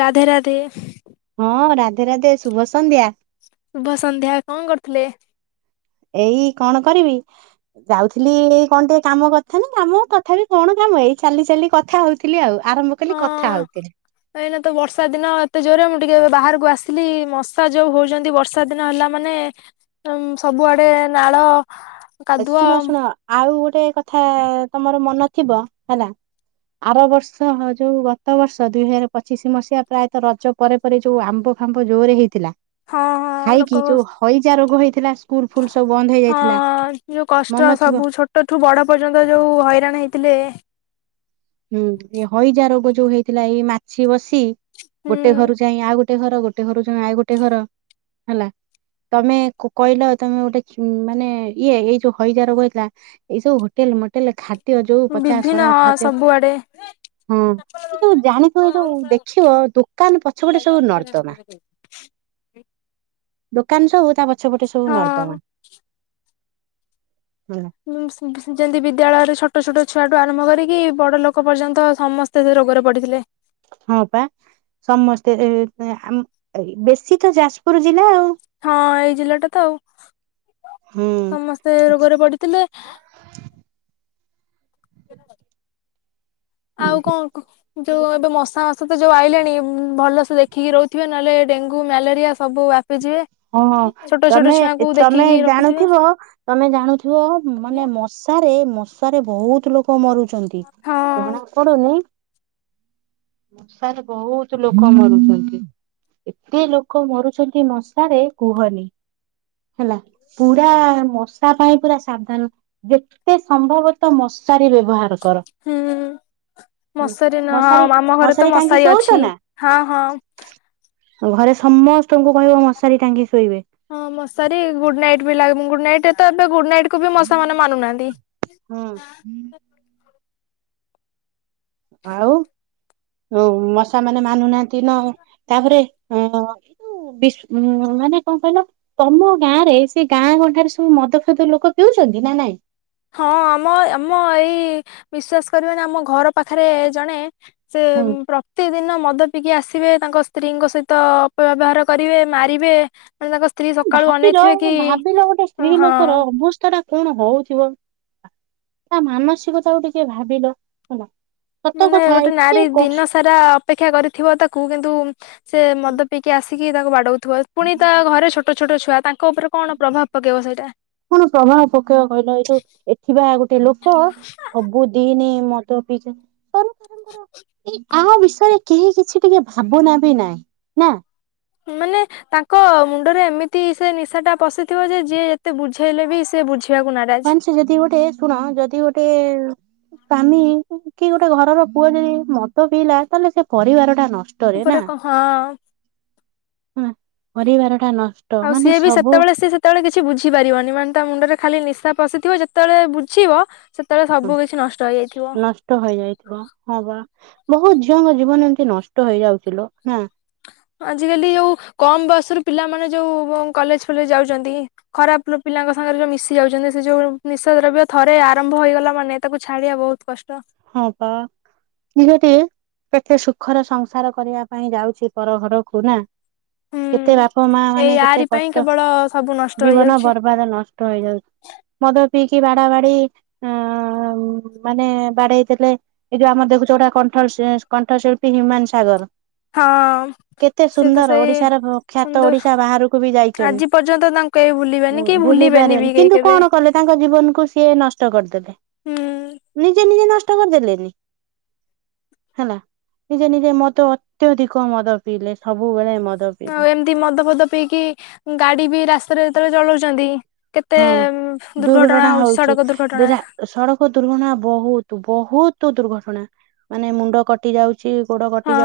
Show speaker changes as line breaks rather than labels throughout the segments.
ରାଧେ ରାଧେ।
ହଁ ରାଧେ ରାଧେ ଶୁଭ ସନ୍ଧ୍ୟା।
ଶୁଭ ସନ୍ଧ୍ୟା କଣ କରୁଥିଲେ?
ଏଇ କଣ କରିବି? ଯାଉଥିଲି କଣ ଟିକେ କାମ କରିଥାନ୍ତି କାମ ତଥାପି କଣ କାମ ଏଇ ଚାଲି ଚାଲି କଥା ହଉଥିଲି ଆଉ ଆରମ୍ଭ ମୁଁ କହିଲି କଥା
ହଁ
ହଉଥିଲି।
ଏଇନା ତ ବର୍ଷା ଦିନ ଏତେ ଜୋରରେ ମୁଁ ବାହାରକୁ ଆସିଥିଲି ମଶା ଯୋଉ ହଉଚ ନ୍ତି ବର୍ଷା ବର୍ଷା ଦିନ ହେଲା ମାନେ ସବୁଆଡେ ନାଳ
ଏ
କାଦୁଅ
ଶୁଣ ଶୁଣ ଆଉ ଗୋଟେ କଥା ତମର ମନ ଥିବ ହେଲା ଆର ବର୍ଷ ଯୋଉ ଗତ ବର୍ଷ ଦୁଇ ହଜାର ପଚିଶି ମସିହା ପ୍ରାୟତଃ ରଜ ପରେ ପରେ ଯୋଉ ଆମ୍ବ ଫାମ୍ବ ଜୋରେ ହେଇଥିଲା।
ହଁ ହଁ ଲୋକ
ଖାଇକି
ହଁ
ଯୋଉ ହଇଜା ରୋଗ ହେଇଥିଲା ସ୍କୁଲ ଫୁଲ୍ ସବୁ ବନ୍ଦ ହେଇଯାଇଥିଲା।
ହଁ ଯୋଉ କଷ୍ଟ
ମନ ଥିବ।
ସବୁ ଛୋଟଠୁ ବଡ ପର୍ଯ୍ୟନ୍ତ ଯୋଉ ହଇରାଣ ହେଇଥିଲେ।
ହୁଁ ଏ ହଇଜା ରୋଗ ଯୋଉ ହେଇଥିଲା ଏଇ ମାଛି ବସି
ହୁଁ
ଗୋଟେ ଘରୁ ଯାଇ ଆଉ ଗୋଟେ ଘର ଗୋଟେ ଘରୁ ଜଣେ ଆଉ ଗୋଟେ ଘର ହେଲା ତମେ କହିଲ ତମେ ଗୋଟେ ମାନେ ଇଏ ଏଇ ଯୋଉ ହଇଜ ର କଥିଲା ଏଇ ସବୁ ହୋଟେଲ ମୋଟେଲ ଖାଦ୍ୟ ଯୋଉ ପଚା ସଢା ଖାଦ୍ୟ
କୁଆଡ଼େ
ହଁ ଏଇ ଯୋଉ ଜାଣିଥିବ ଏ ଯୋଉ ଦେଖିବ ଦୋକାନ ପଛପଟେ ସବୁ ନର୍ଦ୍ଦମା। ଦୋକାନ ସବୁ ତା ପଛ ପଟେ ସବୁ
ହଁ
ନର୍ଦମା। ହୁଁ।
ଉ ଯେମିତି ବିଦ୍ୟାଳୟରେ ଛୋଟ ଛୋଟ ଛୁଆଠୁ ଆରମ୍ଭ କରିକି ବଡ ଲୋକ ପର୍ଯ୍ୟନ୍ତ ସମସ୍ତେ ସେ ରୋଗରେ ପଡିଥିଲେ।
ହଁ ପା ସମସ୍ତେ ବେଶୀ ତ ଯାଜପୁର ଜିଲ୍ଲା ଆଉ।
ହଁ ଏଇ ଜିଲ୍ଲା ଟା ତ ଆଉ
ହୁଁ
ସମସ୍ତେ ରୋଗରେ ପଡ଼ିଥିଲେ।
[inaudible]
ଆଉ କଣ ଯୋଉ ଏବେ ମଶା ମାସ ତ ଯୋଉ ଆଇଲାଣି ଭଲସେ ଦେଖିକି ରହୁଥିବେ ନହେଲେ ଡେଙ୍ଗୁ ମ୍ୟାଲେରିଆ ସବୁ ବ୍ୟାପି ଯିବେ।
ହଁ ତମେ ତମେ
ରଖୁଥିବେ
ଜାଣୁଥିବ ତମେ ଜାଣୁଥିବ ମାନେ ମ ମଶାରେ ମଶାରେ ବହୁତ ଲୋକ ମରୁଛନ୍ତି
ହଁ
ଜଣା ପଡୁନି। [inaudible] ମଶାରେ ବହୁତ ଲୋକ ମରୁଚନ୍ତି ଏତେ ଲୋକ ମରୁଛନ୍ତି ମ ମଶାରେ କୁହନି ହେଲା ପୁରରା ମଶା ପାଇଁ ପୁରା ସାବଧାନ ଯେତେ ସମ୍ଭବତଃ ମଶାରୀ ବ୍ୟବହାର କର।
ହୁଁ ମଶାରୀ ନୁହଁ
ମଶାରୀ
ଆମ ଘରେ ତ
ମଶାରୀ ଟାଙ୍ଗି ଶୋଉଚ
ଅଛି
ନା।
ହଁ ହଁ
ଘରେ ସମସ୍ତଙ୍କୁ କହିବ ମଶାରୀ ଟାଙ୍ଗି ଶୋଇବେ।
ହଁ ମଶାରୀ ଗୁଡ୍ ନାଇଟ୍ ବି ଲ ଗୁଡ୍ ନାଇଟ୍ ତ ଏବେ ଗୁଡ୍ ନାଇଟ୍ କୁ ବି ମଶା ମାନେ ମାନୁନାହାନ୍ତି।
ହୁଁ। ଆଉ। ଓ ମଶା ମାନେ ମାନୁନାହାନ୍ତି ନ ତାପରେ ଅ। ବି ମାନେ କଣ କହିଲ। ତମ ଗାଁ ରେ ସେ ଗାଁ ଗଣ୍ଠାରେ ସବୁ ମଦ ଫଦ ଲୋକ ପିଉଛନ୍ତି ନା ନାଇଁ।
ହଁ ଆମ ଆମ ଏଇ ବିଶ୍ଵାସ କରିବନି ଆମ ଘର ପାଖରେ ଜଣେ। ସେ
ହୁଁ
ପ୍ର। ପ୍ରତି ଦିନ ମଦ ପିଇକି ଆସିବେ ତାଙ୍କ ସ୍ତ୍ରୀଙ୍କ ସହିତ ଅପବ୍ୟବହାର କରିବେ ମାରିବେ। ମାନେ ତାଙ୍କ ସ୍ତ୍ରୀ। ସକାଳୁ
ଭାବିଲ
ଅନେଇଥିବେ କି
ଭାବିଲ ଗୋଟେ ସ୍ତ୍ରୀ
ହଁ
ଲୋକର ଅବସ୍ଥା। ତ ଟା କଣ ହଉଥିବ ତା ମାନସିକତାକୁ ଟିକେ ଭାବିଲ ହେଲା। ସତ
ମାନେ
କଥା
ଗୋଟେ
ଏତେ
ନାରୀ
କଷ୍
ଦିନ ସାରା। ସାରା ଅପେକ୍ଷା କରିଥିବ ତାକୁ କିନ୍ତୁ ସେ ମଦ ପିଇକି ଆସିକି ତାକୁ ବାଡଉଥିବ। ପୁଣି ତା ଘରେ ଛୋଟ ଛୋଟ ଛୁଆ ତାଙ୍କ ଉପରେ କଣ ପ୍ରଭାବ ପକେଇବ ସେଇଟା।
କଣ ପ୍ରମାଣ ପକ୍ଷ କହିଲ ଏଇ ଯୋଉ ଏଠୀବା ଆଉ ଗୋଟେ ଲୋକ। ସବୁ ଦିନ ମଦ ପିଇକି। ଏ କାହା ବିଷୟରେ କେହି କିଛି ଟିକେ ଭାବନା ବି ନାହିଁ ନା।
ମାନେ। ତାଙ୍କ ମୁଣ୍ଡରେ ଏମିତି ସେ ନିଶା ଟା ପଶିଥିବ ଯେ ଯିଏ ଯେତେ ବୁଝେଇଲେ ବି ସେଏ ବୁଝିବାକୁ ନାହିଁ।
ହ ସେ ଯଦି ଗୋଟେ ଶୁଣ ଯଦି ଗୋଟେ। ସ୍ୱାମୀ କି ଗୋଟେ ଘରର ପୁଅ ଯଦି ମଦ ପିଇଲା ତାହେଲେ ସେ ପରିବାର ଟା ନଷ୍ଟ।
ଉପ ପର କ ହଁ।
ହ ପରିବାର ଟା ନଷ୍ଟ
ଆଉ
ମାନେ
ସିଏ ବି
ସବୁ।
ସେତେବେଳେ ସିଏ ସେତେବେଳେ କିଛି ବୁଝିପାରିବନି ମାନେ ତା ମୁଣ୍ଡରେ ଖାଲି ନିଶା ପଶିଥିବ ଯେତେବେଳେ ବୁଝିବ। ସେତେବେଳେ ସବୁ କିଛି ନଷ୍ଟ ହେଇଯାଇଥିବ।
ନଷ୍ଟ ହେଇଯାଇଥିବ ହଁ ବା ବହୁତ ଝିଅଙ୍କ ଜୀବନ ଏମତି ନଷ୍ଟ ହେଇ ଯାଉଚି ଲୋ ନା।
ଆଜିକାଲି ଯେଉ କମ୍ ବୟସରୁ ପିଲାମାନେ ଯେଉଁ କଲେଜ ଫଲେଜ୍ ଯାଉଛନ୍ତି। ଖରାପ ପିଲାଙ୍କ ସାଙ୍ଗରେ ଯୋଉ ମିଶି ଯାଉଛନ୍ତି ସେ ଯୋଉ ନିଶା ଦ୍ରବ୍ୟ ଥରେ ଆରମ୍ଭ ହେଇଗଲା ମାନେ ତାକୁ ଛାଡିଆ ବହୁତ। କଷ୍ଟ।
ହଁ ବା ନିହାତି। କେତେ ସୁଖର ସଂସାର କରିବା ପାଇଁ ଯାଉଛି ପର ଘରକୁ ନା।
ହୁଁ।
କେତେ ବାପା ମା ମାନେ
ଏଇ
କେତେ
ଆରି ପାଇଁ
କଷ୍ଟ
କେବଳ ସବୁ ନଷ୍ଟ
ଜୀବନ
ହେଇଯାଉଛି
ବର୍ବାଦ ନଷ୍ଟ। ଟଇଯାଉଛି ମଦ ପିଇକି ବାଡ଼ା ବାଡ଼ି ଆ ମାନେ ବାଡ଼େଇ ଥିଲେ। ଏଇ ଯୋଉ ଆମର ଦେଖୁଛ ଗୋଟେ କଣ୍ଠଳ୍ କଣ୍ଠଶିଳ୍ପୀ ହ୍ୟୁମାନ ସାଗର
ହଁ
କେତେ
ସେ ତ
ସୁନ୍ଦର
ସେଇ
ଓଡ଼ିଶାର ଖ୍ୟାତ
ସୁନ୍ଦର
ଓଡ଼ିଶା ବାହାରକୁ ବି ଯାଇଚନି।
କେଇ ବୁଲିବେ
ଓ ଭୁଲି ପାରିବେନି। କିନ୍ତୁ କଣ କଲେ ତାଙ୍କ ଜୀବନକୁ ସିଏ ନଷ୍ଟ କରିଦେଲେ।
ହୁଁ।
ନିଜେ ନିଜେ ନଷ୍ଟ କରିଦେଲେନି? ହେଲା, ନିଜେ ନିଜେ ମଦ ଅତ୍ୟଧିକ ମଦ ପିଇଲେ ସବୁବେଳେ ମଦ
ଆଉ
ପିଇଲେ
ଏମିତି ମଦ ଫଦ ପିଇକି ଗାଡ଼ି ବି ରାସ୍ତାରେ ଯେତେଳେ ଚଲଉଛନ୍ତି କେତେ
ହଁ।
ଦୁର୍ଘଟଣା ହୋଉଛି
ହଉଛି
ସଡ଼କ ଦୁର୍ଘଟଣା।
ଦିରା ସଡ଼କ ଦୁର୍ଘଟଣା ବହୁତ ବହୁତ ଦୁର୍ଘଟଣା ମାନେ ମୁଣ୍ଡ କଟି ଯାଉ
ହଁ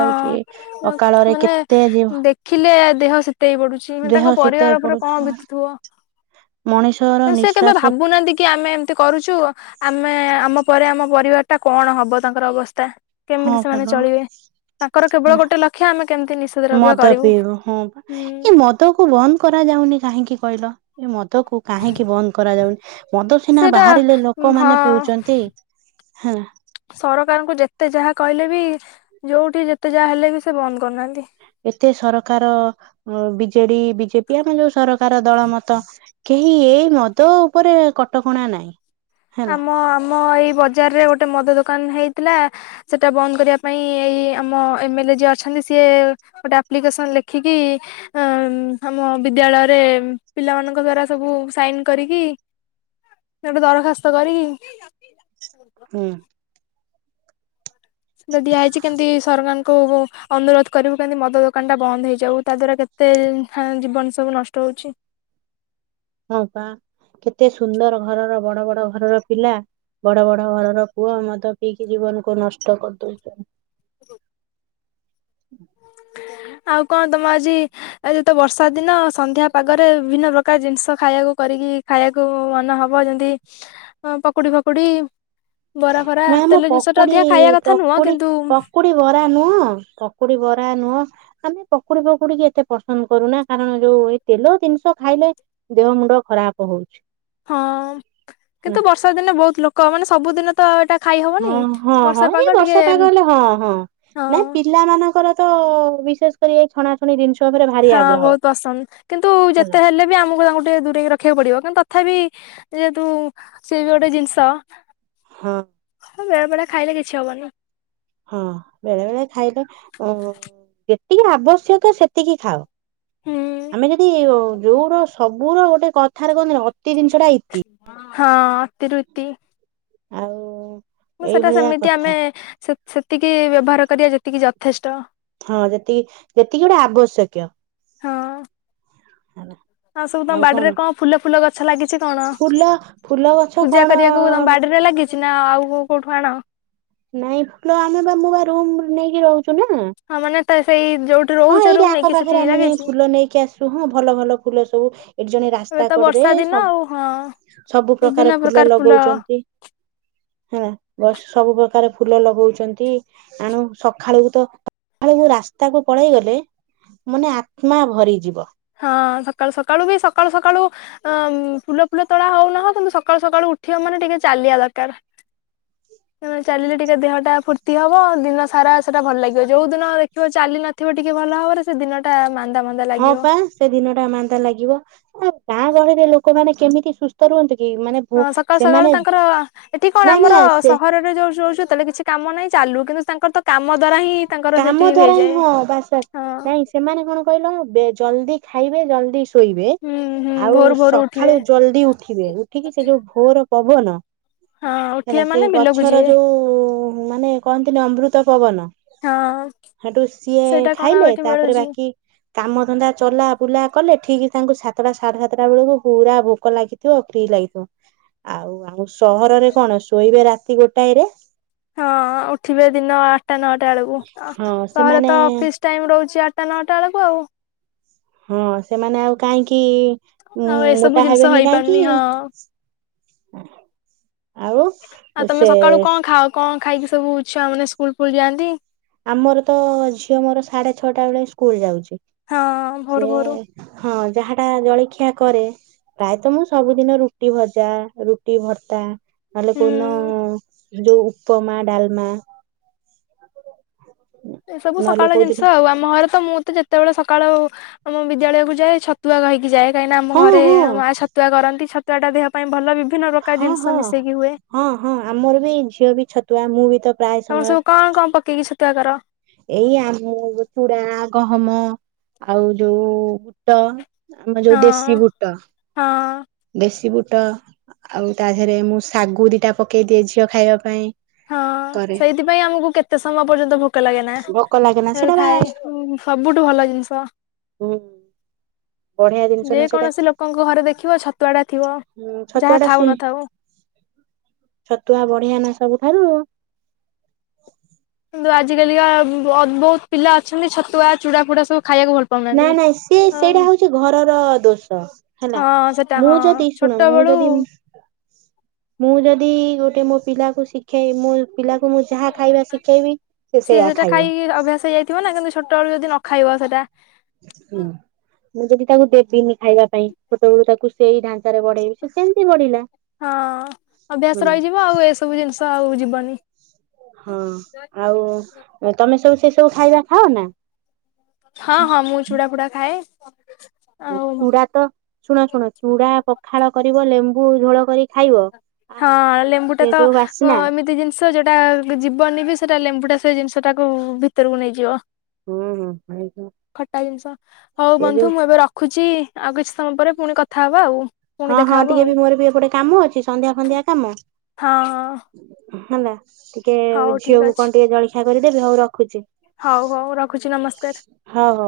ମାନେ
କେତେ
ଦେଖିଲେ ଦେହ ସି ତେଇ ପଡ଼ୁଛି ମାନେ
ଦେହ
ତାଙ୍କ
ଶୀତେଇ
ପରିବାର ଉପରେ
ପଡୁଛି
କଣ ବିତୁଥିବ?
ମଣିଷର
ସେ କେବେ
ନିଃଶ୍ଵାସ
ଭାବୁନାହାନ୍ତି କି ଆମେ ତି କରୁଛୁ ଆମେ ଆମ ପରେ ଆମ ପରିବାର ଟା କଣ ହବ ତାଙ୍କର ଅବସ୍ଥା।
ହଁ
କେମିତି ସେମାନେ
ଭଲ
ଚଳିବେ? ତାଙ୍କର କେବଳ ଗୋଟେ ଲକ୍ଷ୍ୟ ଆମେ କେମତି ନି
ମଦ ପିଇବ ହଁ ପା। ଏ ମଦ କୁ ବନ୍ଦ କରାଯାଉନି କାହିଁକି କହିଲ? ଏ ମଦ ମଦ କୁ କାହିଁକି ବନ୍ଦ କରାଯାଉନି ମଦ ସିନା
ସେଟା
ବାହାରିଲେ
ଉଁ, ହଁ
ଲୋକମାନେ ପିଉଛନ୍ତି। ହେଲା।
ସରକାରଙ୍କୁ ଯେତେ ଯାହା କହିଲେ ବି ଯୋଉଠି ଯେତେ ଯାହା ହେଲେ ବି ସେ ବନ୍ଦ କରୁନାହାଁନ୍ତି।
ଏତେ ସରକାର ବିଜେଡ଼ି ବିଜେପି ଆମ ଯୋଉ ସରକାର ଦଳ ମତ କେହି ଏଇ ମଦ ଉପରେ କଟକଣା ନାଇଁ ହେଲା।
ଆମ ଆମ ଏଇ ବଜାରରେ ଗୋଟେ ମଦ ଦୋକାନ ହେଇଥିଲା ସେଟା ବନ୍ଦ କରିବା ପାଇଁ ଏଇ ଆମ ଏମଏଲ୍ ଏ ଯିଏ ଅଛନ୍ତି ସିଏ ଗୋଟେ ଆପ୍ଲିକେସନ ଲେଖିକି ଅ ଆମ ବିଦ୍ୟାଳୟରେ ପିଲାମାନଙ୍କ ଦ୍ଵାରା ସବୁ ସାଇନ କରିକି ଗୋଟେ ଦରଖାସ୍ତ କରିକି
ହୁଁ।
ସେଟା ଦିଆ ହୋଇଛି କେମିତି ସରକାରଙ୍କୁ ଅନୁରୋଧ କରିବୁ କେମିତି ମଦ ଦୋକାନଟା ବନ୍ଦ ହେଇଯାଉ ତା ଦ୍ୱାରା କେତେ ଜୀବନ ସବୁ ନଷ୍ଟ ହୋଉଛି।
ହଁ ପା କେତେ ସୁନ୍ଦର ଘରର ବଡ଼ ବଡ଼ ଘରର ପିଲା ବଡ଼ ବଡ଼ ଘରର ପୁଅ ମଦ ପିଇକି ଜୀବନକୁ ନଷ୍ଟ କରିଦଉଛନ୍ତି।
ଆଉ କଁ ତମ ଆଜି ଆଜି ତ ବର୍ଷା ଦିନ ସନ୍ଧ୍ୟା ପାଗରେ ବିଭିନ୍ନ ପ୍ରକାର ଜିନିଷ ଖାଇଆକୁ କରିକି ଖାଇଆକୁ ମନେ ହବ ଯେମିତି ପକୁଡ଼ି ଫକୁଡ଼ି ବରା ଫରା
ନା ଆମ
ତେଲ ଜିନିଷଟା ଅଧିକା ଖାଇବା କଥା ନୁହଁ କିନ୍ତୁ
ପକୁଡ଼ି ବରା ନୁହଁ ପକୁଡ଼ି ବରା ନୁହଁ ଆମେ ପକୁଡ଼ି ଫକୁଡ଼ି କି ଏତେ ପସନ୍ଦ କରୁନା କାରଣ ଯୋଉ ଏଇ ତେଲ ଜିନିଷ ଖାଇଲେ ଦେହ ମୁଣ୍ଡ ଖରାପ ହୋଉଛି।
ହଁ କିନ୍ତୁ ବର୍ଷା ଦିନେ ବହୁତ ଲୋକ ମାନେ ସବୁଦିନ ତ ଏଟା ଖାଇ ହ
ହଁ ହଁ ହଁ ଏଇ ବର୍ଷା ପାଗ ହେଲେ ହଁ ହଁ
ହଁ
ନାଇଁ ପିଲା ମାନଙ୍କର ତ ବିଶେଷ କରି ଏଇ ଛଣା ଛଣି ଜିନିଷ ଉପରେ ଭାରି
ହଁ
ଆଗ୍ରହ।
ବହୁତ ପସନ୍ଦ କିନ୍ତୁ
ହେଲା
ଯେତେ ହେଲେ ବି ଆମକୁ ତାଙ୍କୁ ଟିକେ ଦୂରେଇକି ରଖି ଦେଖିବାକୁ ପଡିବ କିନ୍ତୁ ତଥାପି ଯେହେତୁ ସେ ବି ଗୋଟେ ଜିନିଷ
ହଁ।
ବେଳେ ବେଳେ ଖାଇଲେ କିଛି ହବ ନି।
ହଁ ବେଳେ ବେଳେ ଖାଇଲେ ଯେତିକି ଆବଶ୍ୟକ ସେତିକି ଖାଅ।
ହୁଁ
ଆମେ ଯଦି ବୋଉର ସବୁର ଗୋଟେ କଥାରେ କହନ୍ତିନି ଅତି ଜିନିଷଟା ଇତି।
ହଁ ଅତିରୁ ଇତି।
ଆଉ।
ମୁ ସେଟା
ଏଇଭଳିଆ
ସେମିତି
କଥା
ଆମେ ସେ-ସେତିକି ବ୍ୟବହାର କରିବା ଯେତିକି ଯଥେଷ୍ଟ।
ହଁ ଯେତିକି ଯେତିକି ଗୋଟା ଆବଶ୍ୟକୀୟ
ହଁ
ହେଲା।
ଆଉ ସବୁ ତମ ବାଡିରେ କଣ ଫୁଲ ଫୁଲ ଗଛ ଲାଗି ଅଛି କଣ?
ଫୁଲ ଫୁଲ ଗଛ
ପୂଜା
କଣ
କରିବାକୁ ତମ ବାଡିରେ ଲାଗିଛି ନା ଆଉ କୋଉ କୋଉଠୁ ଆଣ?
ନାଇଁ ଫୁଲ ଆମେ ବା ମୁଁ ବା ରୁମ ନେଇକି ରହୁଚୁ ନା।
ହଁ ମାନେ ତ ସେଇ ଯୋଉ
ହଁ ଏଇଠି ଆଖପାଖରେ ଆମେ ଯାଇ ଫୁଲ ନେଇକି ଆସୁ। ହଁ ଭଲ ଭଲ ଫୁଲ ସବୁ ଏଇଠି ଜଣେ ରା
ଏବେ ତ ବର୍ଷା ଦିନ। ଆଉ ହଁ।
ସବୁ ପ୍ରକାର ଫୁଲ ଲଗଉଚନ୍ତି। ହେଲା। ସବୁ ପ୍ରକାର ଫୁଲ ଲଗଉଛନ୍ତି। ଆଣୁ ସକାଳକୁ ତ ସକାଳ ରାସ୍ତାକୁ ପଳେଇ ଗଲେ ମାନେ ଆତ୍ମା ଭରିଯିବ।
ହଁ ସକାଳୁ ସକାଳୁ ବି ସକାଳୁ ସକାଳୁ ଅ ଫୁଲ ଫୁଲ ତୋଳା ହଉନାହଁ କିନ୍ତୁ ସକାଳୁ ସକାଳୁ ଉଠିବ ମାନେ ଟିକେ ଚାଲିବା ଦରକାର। ଚାଲିଲେ ଟିକେ ଦେହଟା ଫୁର୍ତ୍ତି ହବ। ଦିନ ସାରା ସେଟା ଭଲ ଲାଗିବ। ଯୋଉ ଦିନ ଦେଖିବ ଚାଲି ନ ଥିବ ଟିକେ ଭଲ ଭାବରେ। ସେ ଦିନଟା ମାନ୍ଦା ମାନ୍ଦା
ହଁ
ଲାଗିବ।
ପା ସେ ଦିନଟା ମାନ୍ଦା ଲାଗିବ। ଆ ଗାଁ ଗହଳିରେ ଲୋକମାନେ କେମିତି ସୁସ୍ଥ ରୁହନ୍ତି କି ମାନେ ଭୁ
ହଁ ସକାଳୁ ସକାଳୁ
ସେମାନେ
ତାଙ୍କର ଏଠି କଣ
ନା ନା
ଆମର
ସେ
ସହର [unintelligible] କିଛି କାମ ନାହିଁ ଚାଲୁ କିନ୍ତୁ ତାଙ୍କର ତ କାମ ଦ୍ଵାରା ହିଁ ତାଙ୍କର
କାମ
ସେଠି
ଦ୍ଵାରା ହିଁ
ହେଇଯାଏ,
ହଁ ବାସ୍ ବାସ୍
ହଁ।
ନାଇଁ ସେମାନେ କଣ କହିଲ ଜଲଦି ଖାଇବେ ଜଲଦି ଶୋଇବେ?
ହୁଁ ହୁଁ
ଆଉ
ଭୋରୁ ଭୋରୁ ଉଠିବେ
ସକାଳୁ ଜଲଦି ଉଠିବେ। ଉଠିକି ସେ ଯୋଉ ଭୋର୍ ପବନ
ହଁ
ହେଲା।
ଉଠିବେ
ସେ
ମାନେ ବିଲକୁ
ଗଛର
ଯିବେ
ଯୋଉ ମାନେ କହନ୍ତିନି ଅମୃତ ପବନ।
ହଁ
ସେଠୁ ସିଏ
ସେଇଟା କଣ ଆଉ
ଖାଇଲେ।
ଏଠି
ତା ପରେ
ମିଳୁଛି
ବାକି କାମଧନ୍ଦା ଚଲା ବୁଲା କଲେ। ଠିକ୍ ତାଙ୍କୁ ସାତଟା ସାଢେ ସାତଟା ବେଳକୁ ପୁରା ଭୋକ ଲାଗି ଥିବ ଫ୍ରୀ ଲାଗିଥିବ। ଆଉ ଆଉ ସହରରେ କଣ ଶୋଇବେ ରାତି ଗୋଟାଏରେ
ହଁ ଉଠିବେ ଦିନ ଆଠଟା ନଅଟା ବେଳକୁ।
ହଁ
ସହରେ
ସେମାନେ
ତ ଅଫିସ ଟାଇମ୍ ରହୁଚି ଆଠଟା ନଅଟା ବେଳକୁ ଆଉ।
ହଁ ସେମାନେ ଆଉ କାହିଁକି
ଆଉ ଏସବୁ
ମୋଟା
ଜିନିଷ
ହେବେନି,
ହେଇପାରୁନି ହଁ
କାହିଁକି? ଆଉ
ଆଉ ତମେ
ସେ
ସକାଳୁ କଣ ଖାଅ କଣ ଖାଇକି ସବୁ ଛୁଆମାନେ ସ୍କୁଲକୁ ଯାଆନ୍ତି?
ଆମର ତ ଝିଅ ମୋର ସାଢେ ଛଅଟା ବେଳେ ସ୍କୁଲ ଯାଉଛି।
ହଁ ଭୋରୁ ଭୋରୁ
ସିଏ ହଁ ଯାହାଟା ଜଳଖିଆ କରେ ପ୍ରାୟତଃ ମୁଁ ସବୁଦିନ ରୁଟି ଭଜା, ରୁଟି ଭର୍ତ୍ତା। ନ ହେଲେ
ହୁଁ
କୋଉ ଦିନ ଯୋଉ ଉପମା ଡାଲମା।
ଏ ସବୁ
ନହେଲେ
ସକାଳ ଜିନିଷ
କୋଉଦିନ
ଆଉ। ମୋହର ତ ମୁଁ ତ ଯେତେବେଳେ ସକାଳୁ ଆମ ବିଦ୍ୟାଳୟକୁ ଯାଏ, ଛତୁଆ ଖାଇକି ଯାଏ। କାହିଁକିନା ଆମ
ହଁ
ଘରେ
ହଁ
ମାଆ ଛତୁଆ କରନ୍ତି ଛତୁଆ ଟା ଦେହ ପାଇଁ ଭଲ ବିଭିନ୍ନ ପ୍ରକାର
ହଁ ହଁ
ଜିନିଷ ମିଶେଇକି ହୁଏ।
ହଁ ହଁ ଆମର ବି ଝିଅ ବି ଛତୁଆ ମୁଁ ବି ତା
ତମର ସବୁ କଣ କଣ ପେଇକି ସତୁଆ କର।
ଏଇ ଆମ ଚୁଡା ଗହମ ଆଉ ଯୋଉ ବୁଟ। ଆମର
ହଁ
ଯୋଉ ଦେଶୀ ବୁଟ।
ହଁ।
ଦେଶୀ ବୁଟ ଆଉ ତା ଦେହରେ ମୁଁ ଶାଗୁ ଦିଟା ପକେଇ ଦିଏ ଝିଅ ଖାଇବା ପାଇଁ।
ହଁ
କରେ
ସେଇଥିପାଇଁ ଆମକୁ କେତେ ସମୟ ପର୍ଯ୍ୟନ୍ତ ଭୋକ ଲାଗେ ନା।
ଭୋକ ଲାଗେ ନା ସେଇଟା ବା
ଥାଏ ଉଁ ସବୁଠୁ ଭଲ ଜିନିଷ।
ବଢିଆ ଜିନିଷ
ଯେ
ନା ସେଇଟା
କୌଣସି ଲୋକଙ୍କ ଘରେ ଦେଖିବ ଛତୁଆ ଟା ଥିବ
ହୁଁ ଛତୁଆ
ଯାହା
ଟା
ଥାଉ
ସୁଣୁ
ନଥାଉ
ଛତୁଆ ବଢିଆ ନା ସବୁଠାରୁ।
କିନ୍ତୁ ଆଜିକାଲିକା ଅ ବୋହୁତ ପିଲା ଅଛନ୍ତି ଛତୁଆ ଚୁଡ଼ା ଫୁଡା ସବୁ ଖାଇବାକୁ ଭଲ
ନା
ପାଉନାହାନ୍ତି।
ନାଇଁ ସିଏ ସେଇଟା ହଉଚି ଘରର ଦୋଷ ହେଲା।
ହଁ ସେଟା ହଁ
ମୁଁ ଯଦି ଶୁଣ
ଛୋଟ
ମୁଁ
ବେଳୁ
ଯଦି ମୁଁ ଯଦି ଗୋଟେ ମୋ ପିଲାକୁ ଶିଖେଇ ମୁଁ ପିଲାକୁ ମୁଁ ଯାହା ଖାଇବା ଶିଖେଇବି ସେ ସେୟା ଖାଇବ।
କି ଅଭ୍ୟାସ ହେଇଯାଇ ଥିବ ନା କିନ୍ତୁ ଛୋଟଏଳୁ ଯଦି ନ ଖାଇବ ସେଇଟା।
ହୁଁ ମୁଁ ଯଦି ତାକୁ ଦେବିନି ଖାଇବା ପାଇଁ ଛୋଟଏଳୁ ତାକୁ ସେଇ ଢାଞ୍ଚାରେ ବଢେ ଇ ସେ ସେମତି ବଢିଲା ହୁ।
ସବୁ ଜିନିଷ ଆଉ ଯିବନି।
ହଁ ଆଉ ତମେ ସବୁ ସେ ସବୁ ଖାଇବା ଖାଅ ନା।
ହଁ ହଁ ମୁଁ ଚୁଡ଼ା ପୁଡା ଖାଏ। ଆଉ
ଚୁଡା ତ ଶୁଣ ଶୁଣ ଚୁଡା ପଖାଳ କରିବ ଲେମ୍ବୁ ଝୋଳ କରି ଖାଇବ।
ହଁ
ଆହା
ଲେମ୍ବୁ ଟା
ସେ
ତ
ଯୋଉ
ଅ
ବାସ୍ନା
ଏମିତି ଜିନିଷ ଷ ଯଉଟା ଯିବନି ବି ସେଟା ଲେମ୍ବୁଟା ସେ ଜିନିଷ ଟାକୁ ଭିତରକୁ ନେଇଯିବ।
ହୁଁ ହୁଁ ଭାଇ
ଖଟା ଜିନିଷ ହଉ
ସେ
ବନ୍ଧୁ
ଯୋଉ
ମୁଁ ଏବେ ରଖ ଖୁଛି ଆଉ କିଛି ସମୟ ପରେ ପୁଣି କଥାହବା ଆଉ। ପୁଣି
ହଁ ହଁ
ଦେଖାହବ
ଟିକେ
ଆଉ
ବି ମୋର ବି ଏପଟେ କାମ ଅଛି ସନ୍ଧ୍ୟା ଫନ୍ଧ୍ୟା କାମ।
ହଁ।
ହେଲା ଟିକେ
ହଉ ଠିକ
ଝିଅକୁ
ଅଛି
କଣ ଟିକେ ଜଳଖିଆ କରିଦେବି ହଉ ରଖୁଚି।
ହଉ ହଉ ରଖୁଛି ନମସ୍କାର।
ହ ହଉ।